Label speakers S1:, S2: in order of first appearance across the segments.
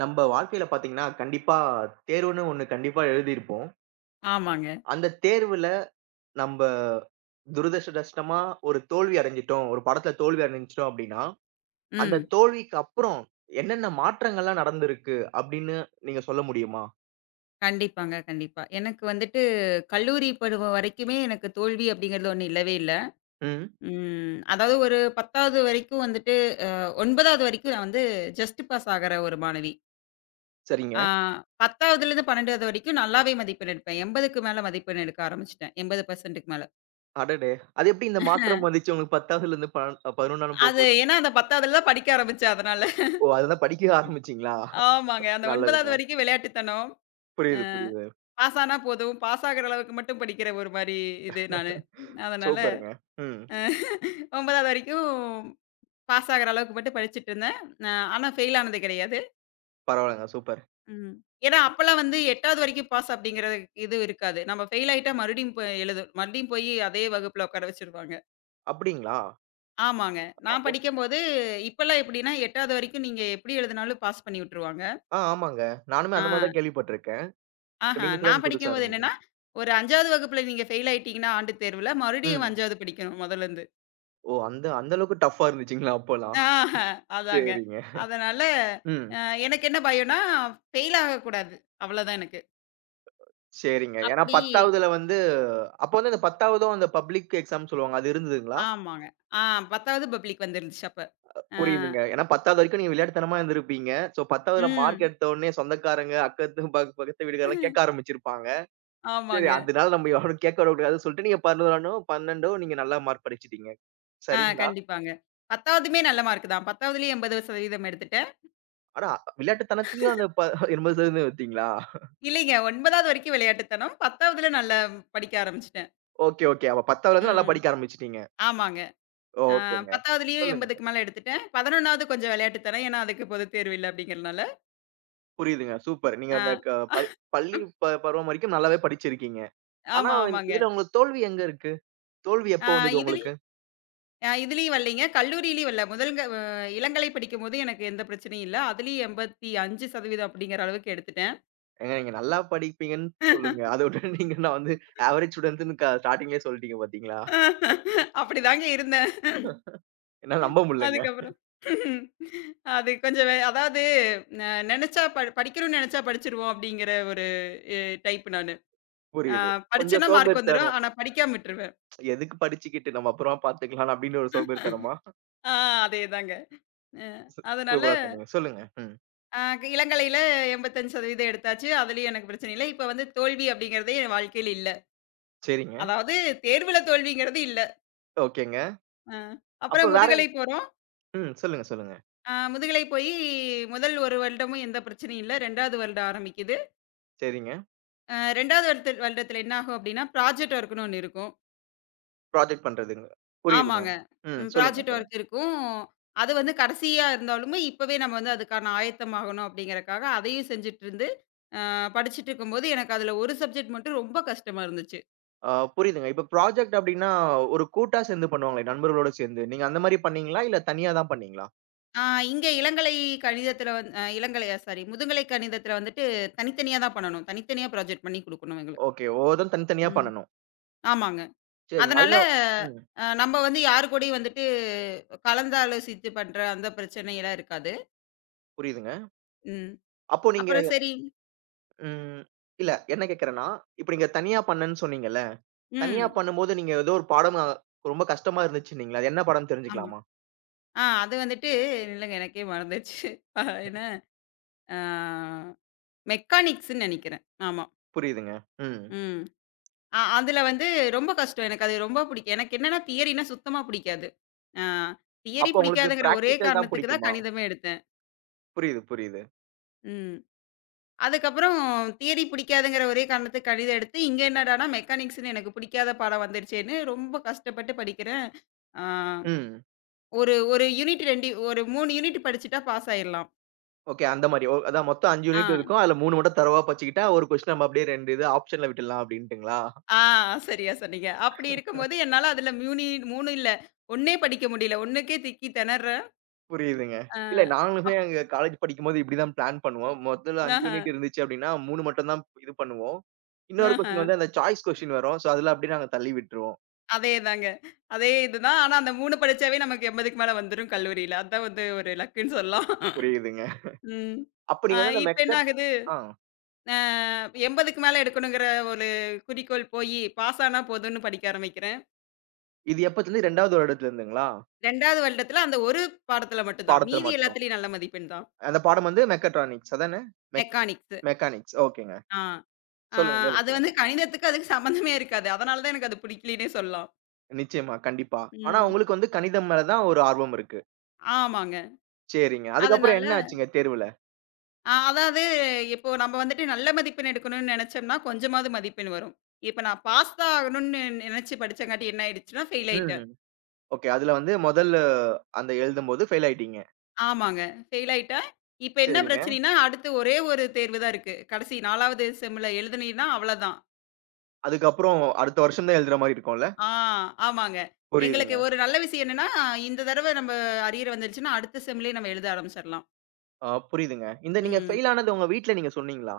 S1: நம்ப வாழ்க்கையில பார்த்தீங்கன்னா, கண்டிப்பா தேர்வுன்னு ஒண்ணு கண்டிப்பா எழுதியிருப்போம்.
S2: ஆமாங்க.
S1: அந்த தேர்வுல நம்ப துரதிர்ஷ்டவசமா ஒரு தோல்வி அடைஞ்சுட்டோம், ஒரு பாடத்துல தோல்வி அடைஞ்சுட்டோம் அப்டின்னா, அந்த
S2: ம்.
S1: தோல்விக்கு அப்புறம் என்னென்ன மாற்றங்கள்லாம் நடந்திருக்கு அப்டின்னு நீங்க சொல்ல முடியுமா?
S2: கண்டிப்பாங்க, கண்டிப்பா. எனக்கு வந்துட்டு கல்லூரி பருவம் வரைக்குமே எனக்கு தோல்வி அப்படிங்கிறது ஒண்ணு இல்லவே இல்ல.
S1: ம்.
S2: ம். அதாவது ஒரு 10வது வரைக்கும் வந்துட்டு அ 9வது வரைக்கும் நான் வந்து ஜஸ்ட் பாஸ் ஆகுற ஒரு மாணவி.
S1: சரிங்க.
S2: ஆ 10வதுலேருந்து 12வது வரைக்கும் நல்லாவே மதிப்பெண் எடுப்பேன். 80க்கு மேல மதிப்பெண் எடுக்க ஆரம்பிச்சுட்டேன். 80% மேல.
S1: அடடே! அது எப்டி இந்த மாற்றம் வந்துச்சு உங்களுக்கு 10வதுலருந்து 11ஆம்
S2: அது
S1: போகும்போது?
S2: ஏன்னா அந்த 10வதுல தான் படிக்க ஆரம்பிச்சேன் அதனால.
S1: ஓ! அதுதான் படிக்கவே ஆரம்பிச்சீங்களா?
S2: ஆமாங்க. அந்த 9வது
S1: நல்லதுங்க.
S2: வரைக்கும் விளையாட்டுத்தனம். அ
S1: புரியுது, புரியுது.
S2: பாஸ் ஆனா போதும். பாஸ் ஆகுற அளவுக்கு மட்டும் படிக்கிற ஒரு மாரி இது நானு. அதனால
S1: சூப்பருங்க. ம்.
S2: அ 9வது வரைக்கும் பாஸ் ஆகுற அளவுக்கு மட்டும் படிச்சுட்டு இருந்தேன். ஆனா ஃபெயில் ஆனது கிடையாது.
S1: பரவால்லங்க. சூப்பர்.
S2: ம். ஏன்னா அப்பலாம் வந்து 8வது வரைக்கும் பாஸ் அப்படிங்கிறது இது இருக்காது. நம்ம ஃபெயில் ஆயிட்டா மறுபடியும் போய் எழுதணும். மறுபடியும் போய் அதே வகுப்புல உட்கார வச்சுருவாங்க.
S1: அப்டிங்களா?
S2: ஆமாங்க.
S1: அ
S2: நான்
S1: ஒ
S2: படிக்கும்போது இப்பலாம் எப்படின்னா 8வது வரைக்கும் நீங்க எப்படி எழுதினாலும் பாஸ் பண்ணி விட்டுருவாங்க.
S1: ஆ, ஆமாங்க. நானுமே
S2: ஆ.
S1: அந்த மாரி தான் கேள்விப்பட்டுருக்கேன். இப்ப
S2: ஆஹா.
S1: நீங்க சொல்ல
S2: நான்
S1: எனக்கு புதுசா
S2: படிக்கும்போது
S1: இருந்தது.
S2: என்னன்னா, ஒரு 5வது வகுப்புல நீங்க ஃபெயில் ஆயிட்டீங்கன்னா ஆண்டு தேர்வுல, மறுபடியும்
S1: ம்.
S2: 5வது படிக்கணும் மொதலருந்து.
S1: ஓ! அந்த அந்த அளவுக்கு டஃப்பா இருந்துச்சுங்களா அப்பலாம்?
S2: ஆஹ! அதாங்க.
S1: சரிங்க.
S2: அதனால
S1: ம்.
S2: அ எனக்கு என்ன பயம்ன்னா, ஃபெயில் ஆகக்கூடாது. அவ்வளோதான் எனக்கு.
S1: சரிங்க. ஏன்னா
S2: அப்படி
S1: 10வதுல வந்து அப்ப வந்து அந்த 10வதும் அந்த பப்ளிக் எக்ஸாம் சொல்லுவாங்க. அது இருந்ததுங்களா?
S2: ஆமாங்க. ஆ 10வது பப்ளிக் வந்துருந்துச்சு அப்ப. ஆ,
S1: புரியுதுங்க. ஏன்னா 10வது வரைக்கும் நீங்க விளையாட்டுத்தனமா இருந்திருப்பீங்க. சோ 10வதுல மார்க்
S2: ம்.
S1: எடுத்த உடனே சொந்தக்காரங்க, அக்கத்து பக்கத்து வீடுகாரலாம் கேட்க ஆரம்பிச்சிருப்பாங்க. சரி
S2: ஆமாங்க.
S1: அதனால நம்ம யாரும் கேட்க விடக்கூடாதுன்னு சொல்லிட்டு நீங்க 11னோ 12ஓ நீங்க நல்லா மார்க் படிச்சுட்டீங்க. சரிங்களா?
S2: கண்டிப்பாங்க. 10வதுமே நல்ல மார்க் தான். 10வதுலயும் 80% எடுத்துட்டேன்.
S1: ஆனா விளையாட்டுத்தனத்துலயும் அந்த 80% வந்தீங்களா?
S2: இல்லைங்க 9வது வரைக்கும் விளையாட்டுத்தனம். 10வதுல நல்லா படிக்க ஆரம்பிச்சுட்டேன்.
S1: Okay, okay. அப்ப 10வதுலருந்து நல்லா
S2: ம்.
S1: படிக்க ஆரம்பிச்சுட்டீங்க.
S2: ஆமாங்க. ஆ
S1: ஓகேங்க.
S2: 10வதுலயும்
S1: சொல்லுங்க,
S2: 80க்கு
S1: சொல்லுங்க.
S2: மேல எடுத்துட்டேன். 11வது கொஞ்சம் விளையாட்டுத்தனம். ஏன்னா, அதுக்கு பொதுத் தேர்வு இல்ல அப்படிங்கிறனால.
S1: புரியுதுங்க. சூப்பர். நீங்க அந்த
S2: ஆ,
S1: க பள் பள்ளி பருவம் வரைக்கும் நல்லாவே படிச்சிருக்கீங்க. ஆனா
S2: ஆமா, ஆமாங்க.
S1: இதுல உங்களுக்கு தோல்வி எங்க இருக்கு? தோல்வி
S2: ஆ
S1: எப்போ வந்தது உங்களுக்கு?
S2: இதுலயும் அ இதுலயும் வரலைங்க. கல்லூரியிலயும் வரல. முதல்க இளங்கலை படிக்கும்போது எனக்கு எந்த பிரச்சனையும் இல்ல. அதுலயும் 85% அப்படிங்கிற அளவுக்கு எடுத்துட்டேன்.
S1: ஏங்க நீங்க நல்லா படிப்பீங்கன்னு சொல்லுங்க. அதோட நான் வந்து ஆவரேஜ் ஸ்டூடண்ட்ன்னு ஸ்டார்ட்டிங்லயே சொல்லிட்டீங்க பாத்தீங்களா?
S2: அப்படிதாங்க இருந்தேன்.
S1: என்னால நம்ப முடியலங்க.
S2: அதுக்கப்புறம் அது கொஞ்சம் வே அதாவது ந நெனச்சா ப படிக்கணும்னு நெனச்சா படிச்சுருவோம் அப்படிங்கிற ஒரு அ டைப் நானு. அ
S1: புரியுது. கொஞ்சம்
S2: படிச்சேன்னா மார்க் வந்துரும்.
S1: சோம்பேறித்தனம்.
S2: ஆனா படிக்காம விட்டுருவேன்.
S1: எதுக்கு படிச்சுக்கிட்டு நம்ம அப்புறமா பாத்துக்கலாம் அப்படின்னு ஒரு சோம்பேறித்தனமா?
S2: ஆ அதேதாங்க. அ
S1: சூ
S2: அதனால
S1: சூப்பரா சொன்னீங்க. சொல்லுங்க. ம்.
S2: அ இளங்கலையில 85% எடுத்தாச்சு. அதுலயும் எனக்கு பிரச்சனை இல்ல. இப்ப வந்து தோல்வி அப்படிங்கிறதே என் வாழ்க்கையில இல்ல.
S1: சரிங்க.
S2: அதாவது தேர்வுல தோல்விங்கிறது இல்ல.
S1: ஓகேங்க.
S2: ஆ.
S1: அப்ப
S2: அப்புறம்
S1: வேற.
S2: முதுகலை போறோம்.
S1: ம். சொல்லுங்க, சொல்லுங்க.
S2: முதுகலை போயி முதல் 1 வருடமும் எந்த பிரச்சனையும் இல்ல. 2வது வருடம் ஆரம்பிக்குது.
S1: சரிங்க.
S2: 2வது வருடத்துல என்ன ஆகும் அப்டின்னா, ப்ராஜெக்ட் ஒர்க்ன்னு ஒண்ணு இருக்கும்.
S1: ப்ராஜெக்ட் பண்றதுங்க. புரியுதுங்க.
S2: ஆமாங்க.
S1: ம்.
S2: ம்,
S1: சொல்லுங்க,
S2: ப்ராஜெக்ட்
S1: சொல்லுங்க.
S2: ஒர்க் இருக்கும். அது வந்து கடைசியா இருந்தாலுமே, இப்பவே நம்ம வந்து அதுக்கான ஆயத்தமாகணும் அப்டிங்கறக்காக அதையும் செஞ்சுட்ருந்து, படிச்சுட்ருக்கும்போது எனக்கு அதுல ஒரு சப்ஜெக்ட் மட்டும் ரொம்ப கஷ்டமா இருந்துச்சு.
S1: ஆ, புரியுதுங்க. இப்ப ப்ராஜெக்ட் அப்டின்னா, ஒரு கூட்டா சேர்ந்து பண்ணுவாங்களே நண்பர்களோட சேர்ந்து. நீங்க அந்த மாரி பண்ணீங்களா? இல்ல தனியா தான் பண்ணீங்களா?
S2: ஆ இங்க இளங்கலை கணிதத்துல வந் இளங்கலை சாரி முதுகலை கணிதத்துல வந்துட்டு தனித்தனியா தான் பண்ணணும். தனித்தனியா ப்ராஜெக்ட் பண்ணி குடுக்கணும் எங்களுக்கு.
S1: ஓகே. ஒவ்வொருத்தரும் தனித்தனியா
S2: ம்.
S1: பண்ணணும்.
S2: ஆமாங்க.
S1: சரிங்க.
S2: அதனால
S1: அதுல. ம்.
S2: நம்ம வந்து யாரு கூடயும் வந்துட்டு கலந்தாலோசித்து பண்ற அந்த பிரச்சனையெல்லாம் இருக்காது.
S1: புரியுதுங்க.
S2: ம்.
S1: அப்போ நீங்க.
S2: அப்புறம் சரி.
S1: ம். இல்ல என்ன கேட்கிறேன்னா, இப்ப நீங்க தனியா பண்ணேன்னு சொன்னீங்கல்ல. தனியா
S2: ம்.
S1: பண்ணும்போது நீங்க ஏதோ ஒரு பாடம் ரொம்ப கஷ்டமா இருந்துச்சுன்னீங்களே. அது என்ன பாடம்னு
S2: ஆமா.
S1: தெரிஞ்சுக்கலாமா?
S2: அது வந்துட்டு இல்லங்க எனக்கே மறந்துருச்சு. அ என்ன ஆ மெக்கானிக்ஸ்ன்னு நெனைக்கிறேன். ஆமா.
S1: புரியுதுங்க. ம்.
S2: ம். அதுல வந்து ரொம்ப கஷ்டம். எனக்கு அது ரொம்ப பிடிக்கும். எனக்கு என்னன்னா தியரினா சுத்தமா பிடிக்காது. ஆ தியரி
S1: அப்போ உங்களுக்கு
S2: பிடிக்காதுங்கிற ஒரே
S1: பிராக்டிகல் தான்
S2: காரணத்துக்கு தான்
S1: புடிக்குமா?
S2: கணிதமே எடுத்தேன்.
S1: புரியுது, புரியுது.
S2: ம். அதுக்கப்புறம் தியரி பிடிக்காதுங்கிற ஒரே காரணத்துக்கு கணிதம் எடுத்து, இங்க என்னடான்னா மெக்கானிக்ஸ்ன்னு எனக்கு பிடிக்காத பாடம் வந்துருச்சேன்னு ரொம்ப கஷ்டப்பட்டு படிக்கிறேன். ஆ
S1: ம்.
S2: ஒரு 1 யூனிட் 2 ஒரு 3 யூனிட் படிச்சுட்டா பாஸ் ஆயிரலாம்.
S1: ஓகே. அந்த மாரி. ஓ அதான் மொத்தம் 5
S2: ஆ,
S1: யூனிட் இருக்கும். அதுல 3 மட்டும் தரோவா படிச்சுக்கிட்டா, ஒரு கொஸ்டின் நம்ம அப்டியே 2 இது ஆப்ஷன்ல விட்டுடலாம் அப்டின்ட்டுங்களா?
S2: ஆ சரியா சொன்னீங்க. அப்படி இருக்கும்போது என்னால அதுல மியூனி 3 இல்ல, 1னே படிக்க முடியல. 1க்கே திக்கி திணர்றேன்.
S1: புரியுதுங்க.
S2: ஆ
S1: இல்ல நாங்களுமே
S2: அப்
S1: அங்க காலேஜ் படிக்கும்போது இப்படிதான் பிளான் பண்ணுவோம். மொதல்ல 5
S2: ஆஹ,
S1: யூனிட் இருந்துச்சு அப்படின்னா, 3 மட்டும் தான் இது பண்ணுவோம். இன்னொரு
S2: ஆஹ.
S1: கொஸ்டின் வந்து அந்த சாய்ஸ் கொஸ்டின் வரும். சோ அதுல அப்படியே நாங்க தள்ளி விட்டுருவோம்.
S2: அதேதாங்க. அதே இதுதான். ஆனா அந்த 3 படிச்சாவே நமக்கு 80க்கு மேல வந்துரும் கல்லூரியில. அதான் வந்து ஒரு லக்குன்னு சொல்லலாம்.
S1: புரியுதுங்க.
S2: ம்.
S1: அப்ப
S2: ஆ
S1: நீங்க வந்து அந்த
S2: இப்ப என்ன
S1: மெக்கட்
S2: ஆகுது,
S1: ஆ
S2: அ 80க்கு மேல எடுக்கணுங்கிற ஒரு குறிக்கோள் போயி, பாஸ் ஆனா போதும்னு படிக்க ஆரம்பிக்கிறேன்.
S1: இது எப்பத்துலருந்து 2வது வருடத்துல இருந்துங்களா?
S2: 2வது வருடத்துல அந்த ஒரு பாடத்துல மட்டும் தான்.
S1: பாடத்துல
S2: மீதி
S1: மட்டும்.
S2: எல்லாத்துலயும் நல்ல மதிப்பெண் தான்.
S1: அந்த பாடம் வந்து மெக்கட்ரானிக்ஸ் அதானே? Mech
S2: mechanics.
S1: மெக்கானிக்ஸ். ஓகேங்க.
S2: ஆ. ஆ
S1: சொல்லுங்க. மேலும்
S2: அது
S1: சொல்லுங்க.
S2: வந்து கணிதத்துக்கு அதுக்கு சம்மந்தமே இருக்காது. அதனால தான் எனக்கு அது பிடிக்கலன்னே சொல்லலாம்.
S1: நிச்சயமா, கண்டிப்பா. ஆனா
S2: ம்.
S1: உங்களுக்கு வந்து கணிதம் மேல தான் ஒரு ஆர்வம் இருக்கு.
S2: ஆமாங்க.
S1: சரிங்க. அதுக்கப்புறம்
S2: அதனால
S1: என்ன ஆச்சுங்க தேர்வுல?
S2: அதாவது இப்போ நம்ம வந்துட்டு நல்ல மதிப்பெண் எடுக்கணும்னு நெனச்சோம்னா, கொஞ்சமாவது மதிப்பெண் வரும். இப்ப நான் பாஸ் தான் ஆகணும்னு நெனச்சு படிச்சங்காட்டி என்ன ஆயிடுச்சுன்னா, ஃபெயில் ஆயிட்டேன்.
S1: ம். ஓகே. அதுல வந்து முதல் அந்த எழுதும்போது ஃபெயில் ஆயிட்டீங்க.
S2: ஆமாங்க. ஃபெயில் ஆயிட்டேன். இப்ப என்ன
S1: சரிங்க.
S2: பிரச்சனைன்னா, அடுத்து ஒரே ஒரு தேர்வு தான் இருக்கு. கடைசி 4வது செம்ல எழுதுனீன்னா அவ்வளதான்.
S1: அதுக்கப்புறம் அடுத்த வருஷம் தான் எழுதுற மாரி இருக்கும்ல?
S2: ஆ, ஆமாங்க. எங்களுக்கு
S1: புரியுதுங்க.
S2: ஒரு நல்ல விஷயம் என்னன்னா, இந்த தடவ நம்ம அரியர் வந்துருச்சுன்னா, அடுத்த செம்லயே நம்ம எழுத ஆரம்பிச்சிரலாம்.
S1: ஆ, புரியுதுங்க. இந்த நீங்க
S2: ம்.
S1: ஃபெயில் ஆனது உங்க வீட்ல நீங்க சொன்னீங்களா?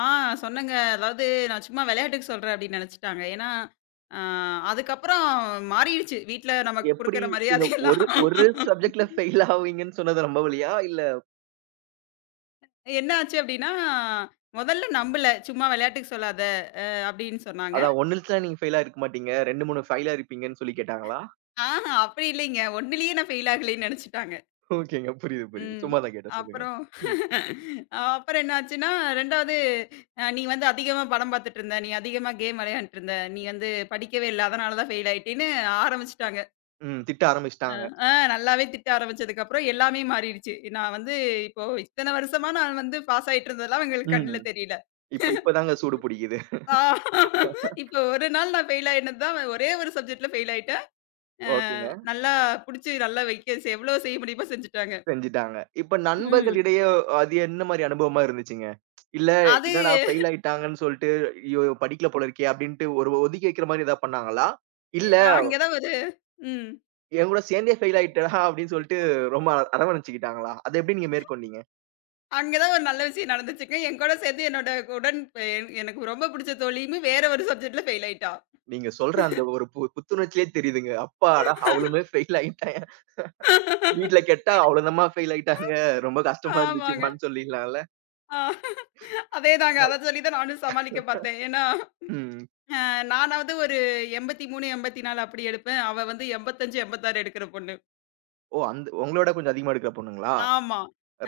S2: ஆ சொன்னேங்க. அதாவது நான் சும்மா விளையாட்டுக்கு சொல்றேன் அப்படின்னு நெனச்சுட்டாங்க. ஏன்னா, ஆ அதுக்கப்புறம் மாறிடுச்சு. வீட்ல நமக்கு
S1: எப்படி
S2: குடுக்குற
S1: நீங்க
S2: மரியாதையெல்லாம்.
S1: ஒரு ஒரு சப்ஜெக்ட்ல ஃபெயில் ஆவீங்கன்னு சொன்னது ரொம்ப வழியா? இல்ல,
S2: என்ன ஆச்சு அப்படின்னா, முதல்ல நம்பல. சும்மா விளையாட்டுக்கு சொல்லாத அப்படின்னு சொன்னாங்க.
S1: அதான் 1ல நீங்க ஃபெயிலா இருக்க மாட்டீங்க. 2, 3 ஃபெயிலா இருப்பீங்கன்னு சொல்லி கேட்டாங்களா?
S2: ஆஹா! அப்படி இல்லைங்க. ஒண்ணுலயே நான் ஃபெயில் ஆகலைன்னு நெனச்சுட்டாங்க.
S1: ஓகேங்க. புரியுது, புரியுது.
S2: ம்.
S1: சும்மா தான் கேட்டேன். சொல்லுங்க.
S2: அப்புறம்
S1: ம்.
S2: அஹ் அப்புறம் என்னாச்சுன்னா 2வது, "நீ வந்து அதிகமா படம் பாத்துட்டு இருந்த, நீ அதிகமா கேம் விளையாண்ட்டு இருந்த, நீ வந்து படிக்கவே இல்ல. அதனால தான் ஃபெயில் ஆயிட்டேன்னு" ஆரம்பிச்சுட்டாங்க.
S1: ம். திட்ட
S2: அ
S1: ஆரம்பிச்சுட்டாங்க.
S2: ஆ நல்லாவே திட்ட ஆரம்பிச்சதுக்கப்புறம் எல்லாமே மாறிடுச்சு. நான் வந்து இப்போ இத்தன வருஷமா நான் வந்து பாஸ் ஆயிட்டு இருந்ததெல்லாம் அவங்களுக்கு கண்ணுல
S1: ம்.
S2: தெரியல.
S1: இப்ப இப்ப தாங்க சூடு பிடிக்குது.
S2: ஆ இப்போ ஒரு நாள் நான் ஃபெயில் ஆயினது தான், ஒரே ஒரு சப்ஜெக்ட்ல ஃபெயில் ஆயிட்டேன். அ
S1: ஓகேங்க.
S2: நல்லா புடிச்சு நல்லா வைக்க எவ்வளோ செய்ய முடியுமோ செஞ்சுட்டாங்க.
S1: செஞ்சுட்டாங்க. இப்ப
S2: ம்.
S1: நண்பர்களிடையே அது என்ன மாரி அனுபவமா இருந்துச்சுங்க? இல்ல,
S2: அது
S1: "என்னடா ஃபெயில் ஆயிட்டாங்கன்னு சொல்லிட்டு, ஐயோ! படிக்கல போல இருக்கே" அப்படின்ட்டு ஒரு ஒதுக்கி வைக்கிற மாரி ஏதாவது பண்ணாங்களா? இல்ல,
S2: அங்க தான் ஒரு ம்.
S1: "என் கூட சேர்ந்தே ஃபெயில் ஆயிட்டடா" அப்படின்னு சொல்லிட்டு ரொம்ப அரவணைச்சுக்கிட்டாங்களா? அத எப்படி நீங்க மேற்கொண்டீங்க?
S2: அங்க தான் ஒரு நல்ல விஷயம் நடந்துச்சுங்க. என் கூட சேர்ந்து என்னோட உடன் எ எனக்கு ரொம்ப பிடிச்ச தோழியுமே வேற ஒரு சப்ஜெக்ட்ல ஃபெயில் ஆயிட்டா.
S1: நீங்க சொல்ற அந்த ஒரு புத்துணர்ச்சியிலே தெரியுதுங்க. "அப்பாடா! அவளுமே ஃபெயில் ஆயிட்டாங்க. வீட்ல கேட்டா அவ்வளவுதாம்மா ஃபெயில் ஆயிட்டாங்க. ரொம்ப கஷ்டமா
S2: ஆமாங்க.
S1: இருந்துச்சும்மான்னு" சொல்லிடலாம்ல.
S2: ஆ அதேதாங்க.
S1: நல்
S2: அத சொல்லி தான் நானும் சமாளிக்க பார்த்தேன். ஏன்னா,
S1: ம்.
S2: நானாவது ஒரு 83, 84 அப்படி எடுப்பேன். அவ வந்து 85, 86 எடுக்கிற பொண்ணு.
S1: ஓ! அந்த உங்களோட கொஞ்சம் அதிகமா எடுக்கிற பொண்ணுங்களா?
S2: ஆமா.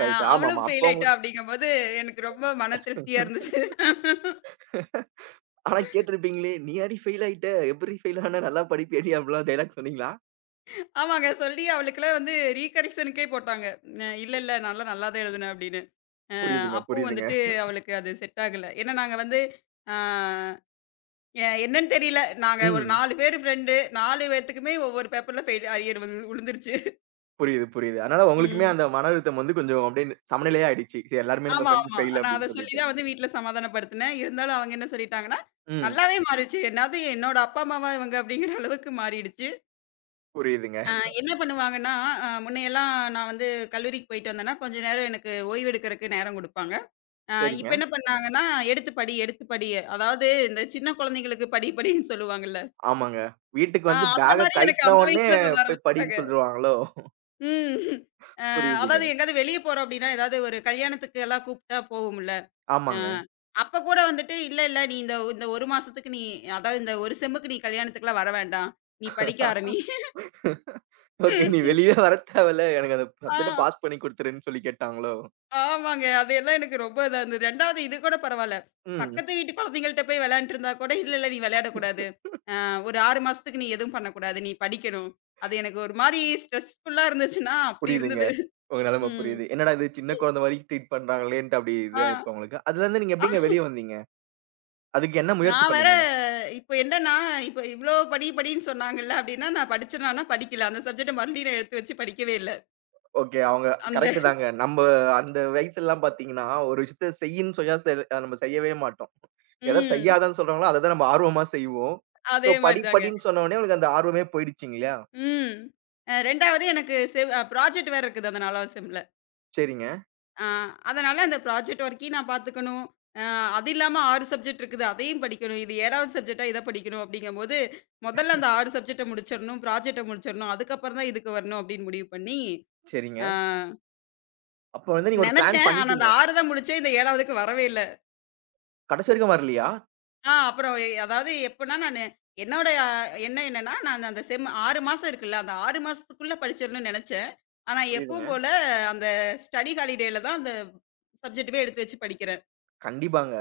S2: அ
S1: ரைட்.
S2: அவளும்
S1: ஆமாமா.
S2: ஃபெயில்
S1: அப்ப உங்க.
S2: ஆயிட்டா அப்படிங்கும்போது எனக்கு ரொம்ப மன திருப்தியா இருந்துச்சு.
S1: ஆனா கேட்டிருப்பீங்களே! "நீயாடி ஃபெயில் ஆயிட்ட? எப்புட்ரி ஃபெயில் ஆன? நல்லா படிப்பியாடி?" அப்டிலாம் டயலாக் சொன்னீங்களா?
S2: ஆமாங்க. சொல்லி அவளுக்கெல்லாம் வந்து ரீகரெக்ஷனுக்கே போட்டாங்க. "இல்ல, இல்ல நான்லாம் நல்லா தான் எழுதுனேன்" அப்படின்னு.
S1: புரியுதுங்க,
S2: அப்போ
S1: புரியுதுங்க.
S2: வந்துட்டு அவளுக்கு அது செட் ஆகல. ஏன்னா நாங்க வந்து ஆ எ என்னன்னு தெரியல. நாங்க ஒரு
S1: ம்.
S2: 4 பேரு ஃப்ரெண்டு. 4 பேத்துக்குமே ஒவ்வொரு பேப்பர்ல ஃபெயில் அரியர் விழுந்துருச்சு.
S1: புரியுது, புரியுது. அதனால உங்களுக்குமே
S2: ம்.
S1: அந்த மன அழுத்தம் வந்து கொஞ்சம் அப்டியே சமநிலையா ஆயிடுச்சு. சரி, எல்லாருமே நம்ம
S2: ஆமா,
S1: ஃப்ரெண்ட்
S2: ஆமா.
S1: ஃபெயில்
S2: நான் அத
S1: அப்டின்னு
S2: சொல்லி
S1: சொல்லிட்டு.
S2: தான் வந்து வீட்ல சமாதானப்படுத்தினேன். இருந்தாலும் அவங்க என்ன சொல்லிட்டாங்கன்னா,
S1: ம்.
S2: நல்லாவே மாறிடுச்சு. என்னாது என்னோட அப்பா அம்மாவா இவங்க அப்படிங்கிற அளவுக்கு மாறிடுச்சு.
S1: புரியுதுங்க.
S2: அ என்ன பண்ணுவாங்கன்னா, முன்னையெல்லாம் நான் வந்து கல்லூரிக்கு போயிட்டு வந்தேன்னா, கொஞ்ச நேரம் எனக்கு ஓய்வு எடுக்கிறக்கு நேரம் குடுப்பாங்க. இப்ப
S1: சரிங்க.
S2: என்ன பண்ணாங்கன்னா, "எடுத்து படி, எடுத்து படி." அதாவது இந்த சின்ன குழந்தைங்களுக்கு படி படின்னு சொல்லுவாங்கல்ல.
S1: ஆமாங்க. வீட்டுக்கு வந்து
S2: அந்த
S1: பேக்க
S2: மாரி எனக்கு
S1: கழட்டுன
S2: அந்த
S1: உடனே
S2: வயசுல சொல்ல
S1: போய்
S2: ஆரம்பிச்சுட்டாங்க.
S1: படின்னு சொல்லிருவாங்களோ?
S2: ம். அ
S1: புரியுது.
S2: அதாவது எங்கயாவது வெளிய போறோம் அப்டின்னா, ஏதாவது ஒரு கல்யாணத்துக்கு எல்லாம் கூப்ட்டா போவோம்ல. அ
S1: ஆமாங்க.
S2: அப்ப கூட வந்துட்டு, "இல்ல, இல்ல நீ இந்த இந்த 1 மாசத்துக்கு நீ அதாவது இந்த 1 செம்முக்கு நீ கல்யாணத்துக்குலாம் வர வேண்டாம். நீ படிக்க ஆரம்பி."
S1: ஓகே. "நீ வெளியே வர தேவல்ல. எனக்கு அந்த
S2: ஆ.
S1: சப்ஜெக்ட்ட பாஸ் பண்ணி குடுத்துருன்னு" சொல்லி கேட்டாங்களோ?
S2: ஆமாங்க. அது எல்லாம் எனக்கு ரொம்ப இதா இருந்தது. 2வது இது கூட பரவால்ல.
S1: ம்.
S2: பக்கத்து வீட்டு குழந்தைங்கள்ட்ட போய் விளையாண்ட்டு இருந்தா கூட, "இல்ல, இல்ல நீ விளையாடக்கூடாது. அ ஒரு 6 மாசத்துக்கு நீ எதுவும் பண்ணக்கூடாது. நீ படிக்கணும்." அது எனக்கு ஒரு மாரி ஸ்ட்ரெஸ்ஃபுல்லா இருந்துச்சுன்னா, அப்படி
S1: புரியுதுங்க.
S2: இருந்தது.
S1: உங்க நெலம
S2: ம்.
S1: புரியுது. என்னடா இது சின்ன குழந்தை மாரி ட்ரீட் பண்றாங்களேன்ட்டு அப்படி இது
S2: ஆ.
S1: ஆயிருக்கும் உங்களுக்கு. அதுலருந்து நீங்க
S2: ஆ
S1: எப்படிங்க வெளிய வந்தீங்க? அதுக்கு என்ன முயற்சி
S2: நான் வேற,
S1: பண்ணீங்க?
S2: இப்ப என்னன்னா, இப்ப இவ்ளோ படி படின்னு சொன்னாங்கல்ல அப்படின்னா, நான் படிச்சேனான்னா படிக்கல. அந்த சப்ஜெக்ட்ட மறுபடியும் நான் எடுத்து வச்சு படிக்கவே இல்ல.
S1: ஓகே. அவங்க
S2: அந்த
S1: கரெக்ட் தாங்க. நம்ப அந்த வயசுலலாம் பார்த்தீங்கன்னா, ஒரு விஷயத்த செய்யின்னு சொன்னா அத நம்ம செய்யவே மாட்டோம். எத
S2: ம்.
S1: செய்யாதன்னு சொல்றாங்களோ, அத தான் நம்ம ஆர்வமா செய்வோம்.
S2: அதே
S1: ஸோ
S2: மாரி
S1: படி
S2: தாங்க.
S1: படின்னு சொன்னோனே உங்களுக்கு அந்த ஆர்வமே போயிடுச்சு இல்லையா?
S2: ம். 2வது எனக்கு செவ் ப்ராஜெக்ட் வேற இருக்குது அந்த 4வது செம்ல.
S1: சரிங்க,
S2: ஆ, அதனால அந்த ப்ராஜெக்ட் ஒர்க்கையும் நான் பார்த்துக்கணும். அ அது இல்லாம 6 சப்ஜெக்ட் இருக்குது. அதையும் படிக்கணும். இது 7வது சப்ஜெக்ட்டா இத படிக்கணும் அப்படிங்கும்போது, முதல்ல அந்த 6 சப்ஜெக்ட்ட முடிச்சிரணும். ப்ராஜெக்ட்ட முடிச்சிரணும். அதுக்கப்புறம் தான் இதுக்கு வரணும் அப்படின்னு முடிவு பண்ணி, ஆ
S1: சரிங்க. அப்ப வந்து நீங்க ஒரு பிளான்
S2: நெனச்சேன். ஆனா
S1: பண்ணிட்டீங்க.
S2: அந்த 6 தான் முடிச்சேன். இந்த 7வதுக்கு வரவே இல்ல.
S1: கடைசி வரைக்கும் வரலையா?
S2: அப்புறம் அதாவது எப்பன்னா நானு என்னோட எண்ணம் என்னன்னா, நான் அந்த செம் 6 மாசம் இருக்குல்ல, அந்த 6 மாசத்துக்குள்ள படிச்சிரணும்னு நெனச்சேன். ஆனா
S1: புரியுதுங்க.
S2: எப்பவும் போல அந்த ஸ்டடி ஹாலிடேல தான் அந்த சப்ஜெக்ட்டுமே எடுத்து வச்சு படிக்கிறேன்.
S1: கண்டிப்பாங்க.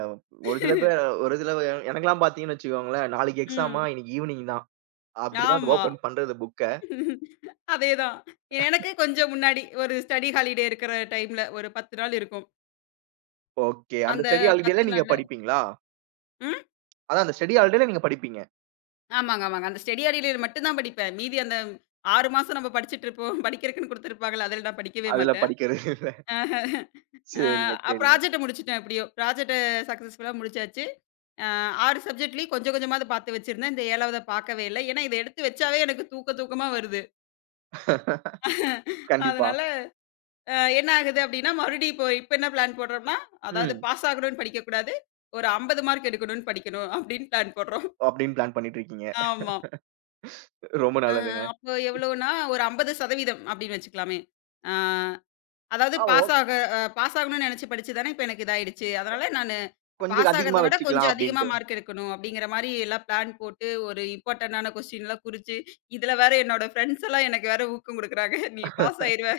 S1: ஒரு சில பேர் ஒரு சில எனக்கெல்லாம் பார்த்தீங்கன்னு வச்சுக்கோங்களேன், நாளைக்கு எக்ஸாமா
S2: ம்.
S1: இன்னைக்கு ஈவ்னிங் தான். அப்படிதான் அது
S2: ஆமா.
S1: ஓப்பன் பண்றது புக்க.
S2: அதேதான். எனக்கு கொஞ்சம் முன்னாடி ஒரு ஸ்டடி ஹாலிடே இருக்கிற டைம்ல ஒரு 10 நாள் இருக்கும்.
S1: ஓகே. அந்த
S2: அந்த
S1: ஸ்டடி
S2: 10
S1: ஹாலிடேல நீங்க
S2: நாள்ல
S1: படிப்பீங்களா?
S2: ம்.
S1: அதான் அந்த ஸ்டடி ஹாலிடேல நீங்க படிப்பீங்க.
S2: ஆமாங்க, ஆமாங்க. அந்த ஸ்டடி ஹாலிடேல மட்டும் தான் படிப்பேன். மீதி அந்த 6 மாசம் நம்ம படிச்சுட்டு இருப்போம். படிக்கிறக்குன்னு குடுத்துருப்பாங்கல்ல, அதில நான் படிக்கவே
S1: அதுல
S2: மாட்டேன்.
S1: படிக்கிறது இல்ல.
S2: ஆஹ.
S1: சரிங்க, சரிங்க.
S2: ப்ராஜெக்ட்ட முடிச்சுட்டேன் எப்படியோ. ப்ராஜெக்ட்ட சக்சஸ்ஃபுல்லா முடிச்சாச்சு. அ 6 சப்ஜெக்ட்லயும் கொஞ்சம் கொஞ்சமாவது பார்த்து வச்சிருந்தேன். இந்த 7வத பார்க்கவே இல்ல. ஏன்னா, இத எடுத்து வச்சாவே எனக்கு தூக்கமா வருது.
S1: கண்டிப்பா.
S2: அதனால என்ன ஆகுது அப்டின்னா, மறுபடியும் இப்போ இப்ப என்ன பிளான் போடுறோம்னா, அதாவது
S1: ம்.
S2: பாஸ் ஆகணும்னு படிக்கக்கூடாது. ஒரு 50 மார்க் எடுக்கணும்னு படிக்கணும் அப்டின்னு பிளான் போடுறோம்.
S1: அப்படின்னு பிளான் பண்ணிட்டு இருக்கீங்க.
S2: ஆமா.
S1: ரொம்ப
S2: அ
S1: நல்லதுங்க.
S2: அப்போ எவ்வளோன்னா, ஒரு 50% அப்டின்னு வச்சுக்கலாமே. அ அதாவது
S1: ஆ, ஓ,
S2: பாஸ் ஆக அ பாஸ் ஆகணும்னு நெனச்சு படிச்சு தானே இப்ப எனக்கு இதாயிடுச்சு. அதனால நானு
S1: கொஞ்சம்
S2: பாஸ் ஆகுறத
S1: அதிகமா
S2: விட
S1: வச்சுக்கலாம்
S2: கொஞ்சம் அதிகமா
S1: அப்படின்ட்டு.
S2: மார்க் எடுக்கணும் அப்டிங்கிற மாரி எல்லாம் பிளான் போட்டு, ஒரு இம்பார்ட்டன்டான கொஸ்டின்லாம் குறிச்சு, இதுல வேற என்னோட ஃப்ரெண்ட்ஸ் எல்லாம் எனக்கு வேற ஊக்கம் குடுக்குறாங்க. நீ பாஸ் ஆயிருவ.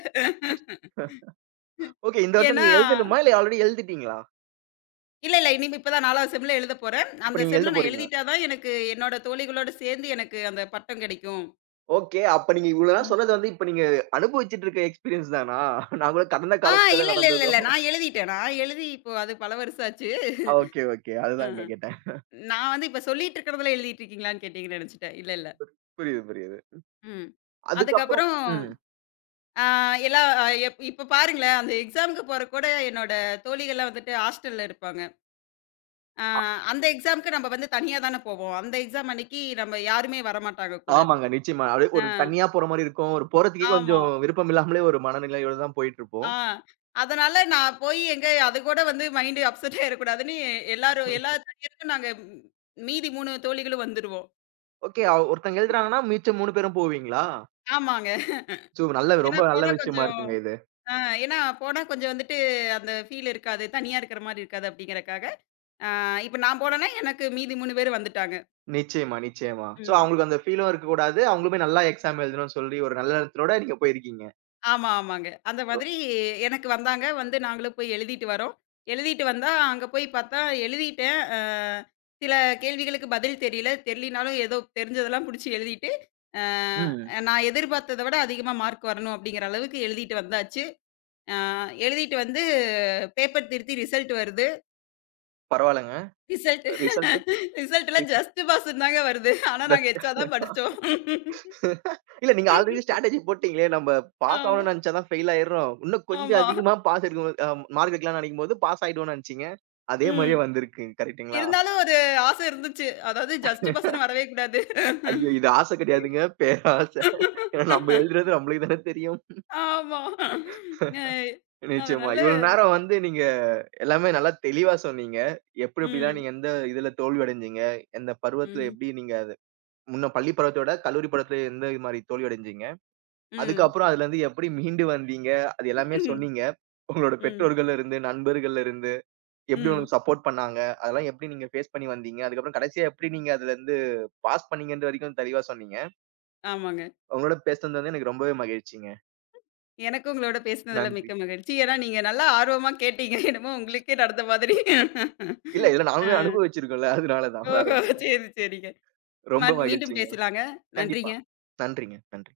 S1: ஓகே. இந்த வருஷம்
S2: ஏன்னா
S1: நீங்க எழுதணுமா? இல்ல ஆல்ரெடி எழுதிட்டீங்களா?
S2: இல்ல, இல்ல. இனிமே இப்ப தான் 4வது செம்ல எழுதப் போறேன்.
S1: இப்ப
S2: அந்த
S1: நீங்க எழுத
S2: செம்ல நான்
S1: போறீங்க.
S2: எழுதிட்டா தான் எனக்கு என்னோட தோழிகளோட சேர்ந்து எனக்கு அந்த பட்டம் கிடைக்கும்.
S1: ஓகே. அப்ப நீங்க இவ்வளவு நேரம்
S2: ம்.
S1: சொன்னது வந்து இப்ப நீங்க அனுபவிச்சுட்டு இருக்க எக்ஸ்பீரியன்ஸ் தானா? நான் கூட கடந்த
S2: ஆ
S1: காலத்துல
S2: இல்ல, இல்ல, இல்ல, இல்ல.
S1: நடந்ததும்.
S2: நான் எழுதிட்டேன். நான் எழுதி இப்போ அது பல வருஷம் ஆச்சு.
S1: Okay, okay. அதுதான் இங்க
S2: ம்ஹ்ம்.
S1: கேட்டேன்.
S2: நான் வந்து இப்ப சொல்லிட்டு இருக்கிறதுல எழுதிட்டு இருக்கீங்களான்னு கேட்டீங்கன்னு நெனச்சுட்டேன். இல்ல, இல்ல.
S1: புரியுது, புரியுது.
S2: ம்.
S1: அதுக்கப்புறம்.
S2: அதுக்கப்புறம்
S1: ம்.
S2: ஆ எல்லா ஆ, எப் இப்ப பாருங்களேன், அந்த எக்ஸாம்க்கு போறக்கு கூட என்னோட தோழிகள்லாம் வந்துட்டு ஹாஸ்டல்ல இருப்பாங்க. ஆ அந்த எக்ஸாம்க்கு நம்ம வந்து தனியா தானே போவோம். அந்த எக்ஸாம் அன்னைக்கு நம்ம யாருமே வரமாட்டாங்க கூட.
S1: ஆமாங்க. நிச்சயமா. அப்படியே
S2: ஆ
S1: ஒரு தனியா போற மாரி இருக்கும். ஒரு போறதுக்கே
S2: ஆமா.
S1: கொஞ்சம் விருப்பம் இல்லாமலே ஒரு மனநிலையோட தான் போயிட்டுருப்போம்.
S2: ஆ. அதனால நான் போய் எங்க அது கூட வந்து மைண்ட் அப்செட் ஆயிறக்கூடாதுன்னு எல்லாரும் எல்லா தனியாருக்கும் நாங்க ம், மீதி 3 தோழிகளும் வந்துருவோம்.
S1: ஓகே. ஒருத்தங்க எழுதுறாங்கன்னா, மிச்சம் 3 பேரும் போவீங்களா?
S2: ஆமாங்க.
S1: சோ நல்ல,
S2: ஏன்னா
S1: ரொம்ப நல்ல
S2: போனா
S1: விஷயமா
S2: கொஞ்சம்
S1: இருக்குங்க இது.
S2: ஆ ஏன்னா போனா கொஞ்சம் வந்துட்டு அந்த ஃபீல் இருக்காது. தனியா இருக்கிற மாரி இருக்காது அப்படிங்கிறக்காக, இப்ப நான் போனேன்னா எனக்கு மீதி 3 பேர் வந்துட்டாங்க.
S1: நிச்சயமா, நிச்சயமா. சோ
S2: ம்.
S1: அவங்களுக்கு அந்த ஃபீலும் இருக்கக்கூடாது. அவங்களுமே நல்லா எக்ஸாம் எழுதணும்னு சொல்லி ஒரு நல்ல எண்ணத்தோட நீங்க போயிருக்கீங்க.
S2: ஆமா, ஆமாங்க. அந்த
S1: ரொ
S2: மாதிரி எனக்கு வந்தாங்க. வந்து நாங்களும் போய் எழுதிட்டு வரோம். எழுதிட்டு வந்தா, அங்க போய் பார்த்தா எழுதிட்டேன். சில கேள்விகளுக்கு பதில் தெரியல. தெரியலினாலும் ஏதோ தெரிஞ்சதெல்லாம் புடிச்சு எழுதிட்டு, அ
S1: ம்.
S2: நான் எதிர்பார்த்தத விட அதிகமா மார்க் வரணும் அப்படிங்கிற அளவுக்கு எழுதிட்டு வந்தாச்சு. அ எழுதிட்டு வந்து பேப்பர் திருத்தி ரிசல்ட் வருது.
S1: பரவால்லங்க.
S2: ரிசல்ட்
S1: ரிசல்ட்
S2: ரிசல்ட்ல ஜஸ்ட் பாஸ்ன்னு தாங்க வருது. ஆனா நாங்க
S1: ஜஸ்ட்
S2: எச்சா தான் படிச்சோம்.
S1: இல்ல, நீங்க ஆல்ரெடி ஸ்ட்ராட்டஜி போட்டீங்களே! நம்ம பாஸ்
S2: ஆமா,
S1: ஆகணும்னு நெனச்சா தான் ஃபெயில் ஆயிடுறோம். இன்னும் கொஞ்சம்
S2: ஆமா.
S1: அதிகமா பாஸ் எடுக்கணும் மார்க் எடுக்கலாம்னு நெனைக்கும்போது பாஸ் ஆயிடுவோம்னு நெனச்சீங்க. அதே மாரியே
S2: ம்.
S1: வந்திருக்கு. கரெக்ட்டுங்களா?
S2: இருந்தாலும் ஒரு ஆசை இருந்துச்சு. அதாவது ஜஸ்ட் பஸ்ன்னு வரவே கூடாது.
S1: ஐயோ! இது ஆசை கிடையாதுங்க. பேராசை. ஏன்னா நம்ம எழுதுறது நம்மளுக்கு தானே தெரியும்.
S2: ஆமா. அ
S1: நிச்சயமா.
S2: அதனால
S1: இவ்வளவு நேரம் வந்து நீங்க எல்லாமே நல்லா தெளிவா சொன்னீங்க. எப்படி எப்படிலாம்
S2: ம்.
S1: நீங்க எந்த இதுல தோல்வி அடைஞ்சீங்க? எந்த பருவத்துல
S2: ம்.
S1: எப்படி நீங்க அது முன்ன பள்ளி பருவத்த விட கல்லூரி பருவத்துல எந்த மாரி தோல்வி அடைஞ்சீங்க?
S2: ம்.
S1: அதுக்கப்புறம் அதுலருந்து எப்படி மீண்டு வந்தீங்க? அது எல்லாமே
S2: ம்.
S1: சொன்னீங்க. உங்களோட
S2: ம்.
S1: பெற்றோர்கள்ல இருந்து, நண்பர்கள்ல இருந்து எப்படி
S2: ம்
S1: உங்களுக்கு சப்போர்ட் பண்ணாங்க? அதெல்லாம் எப்படி நீங்க ஃபேஸ் பண்ணி வந்தீங்க? அதுக்கப்புறம் கடைசியா எப்படி நீங்க அதுலருந்து பாஸ் பண்ணீங்கன்ற வரைக்கும் தெளிவா சொன்னீங்க.
S2: ஆமாங்க.
S1: உங்களோட பேசுனது வந்து எனக்கு ரொம்பவே மகிழ்ச்சிங்க.
S2: எனக்கு உங்களோட பேசினதுல
S1: நன்றி.
S2: மிக்க மகிழ்ச்சி. ஏன்னா நீங்க நல்லா ஆர்வமா கேட்டீங்க. என்னமோ உங்களுக்கே நடந்த மாதிரி.
S1: இல்ல, இதுல நானுமே
S2: அ
S1: அனுபவிச்சிருக்கோம்ல. அதனால தான். வேற
S2: ஓஹோ!
S1: ஒண்ணும் இல்ல.
S2: சரி, சரிங்க. ம
S1: ரொம்ப
S2: மீண்டும்
S1: மகிழ்ச்சிங்க.
S2: பேசலாங்க.
S1: கண்டிப்பா.
S2: நன்றிங்க.
S1: நன்றிங்க. நன்றி.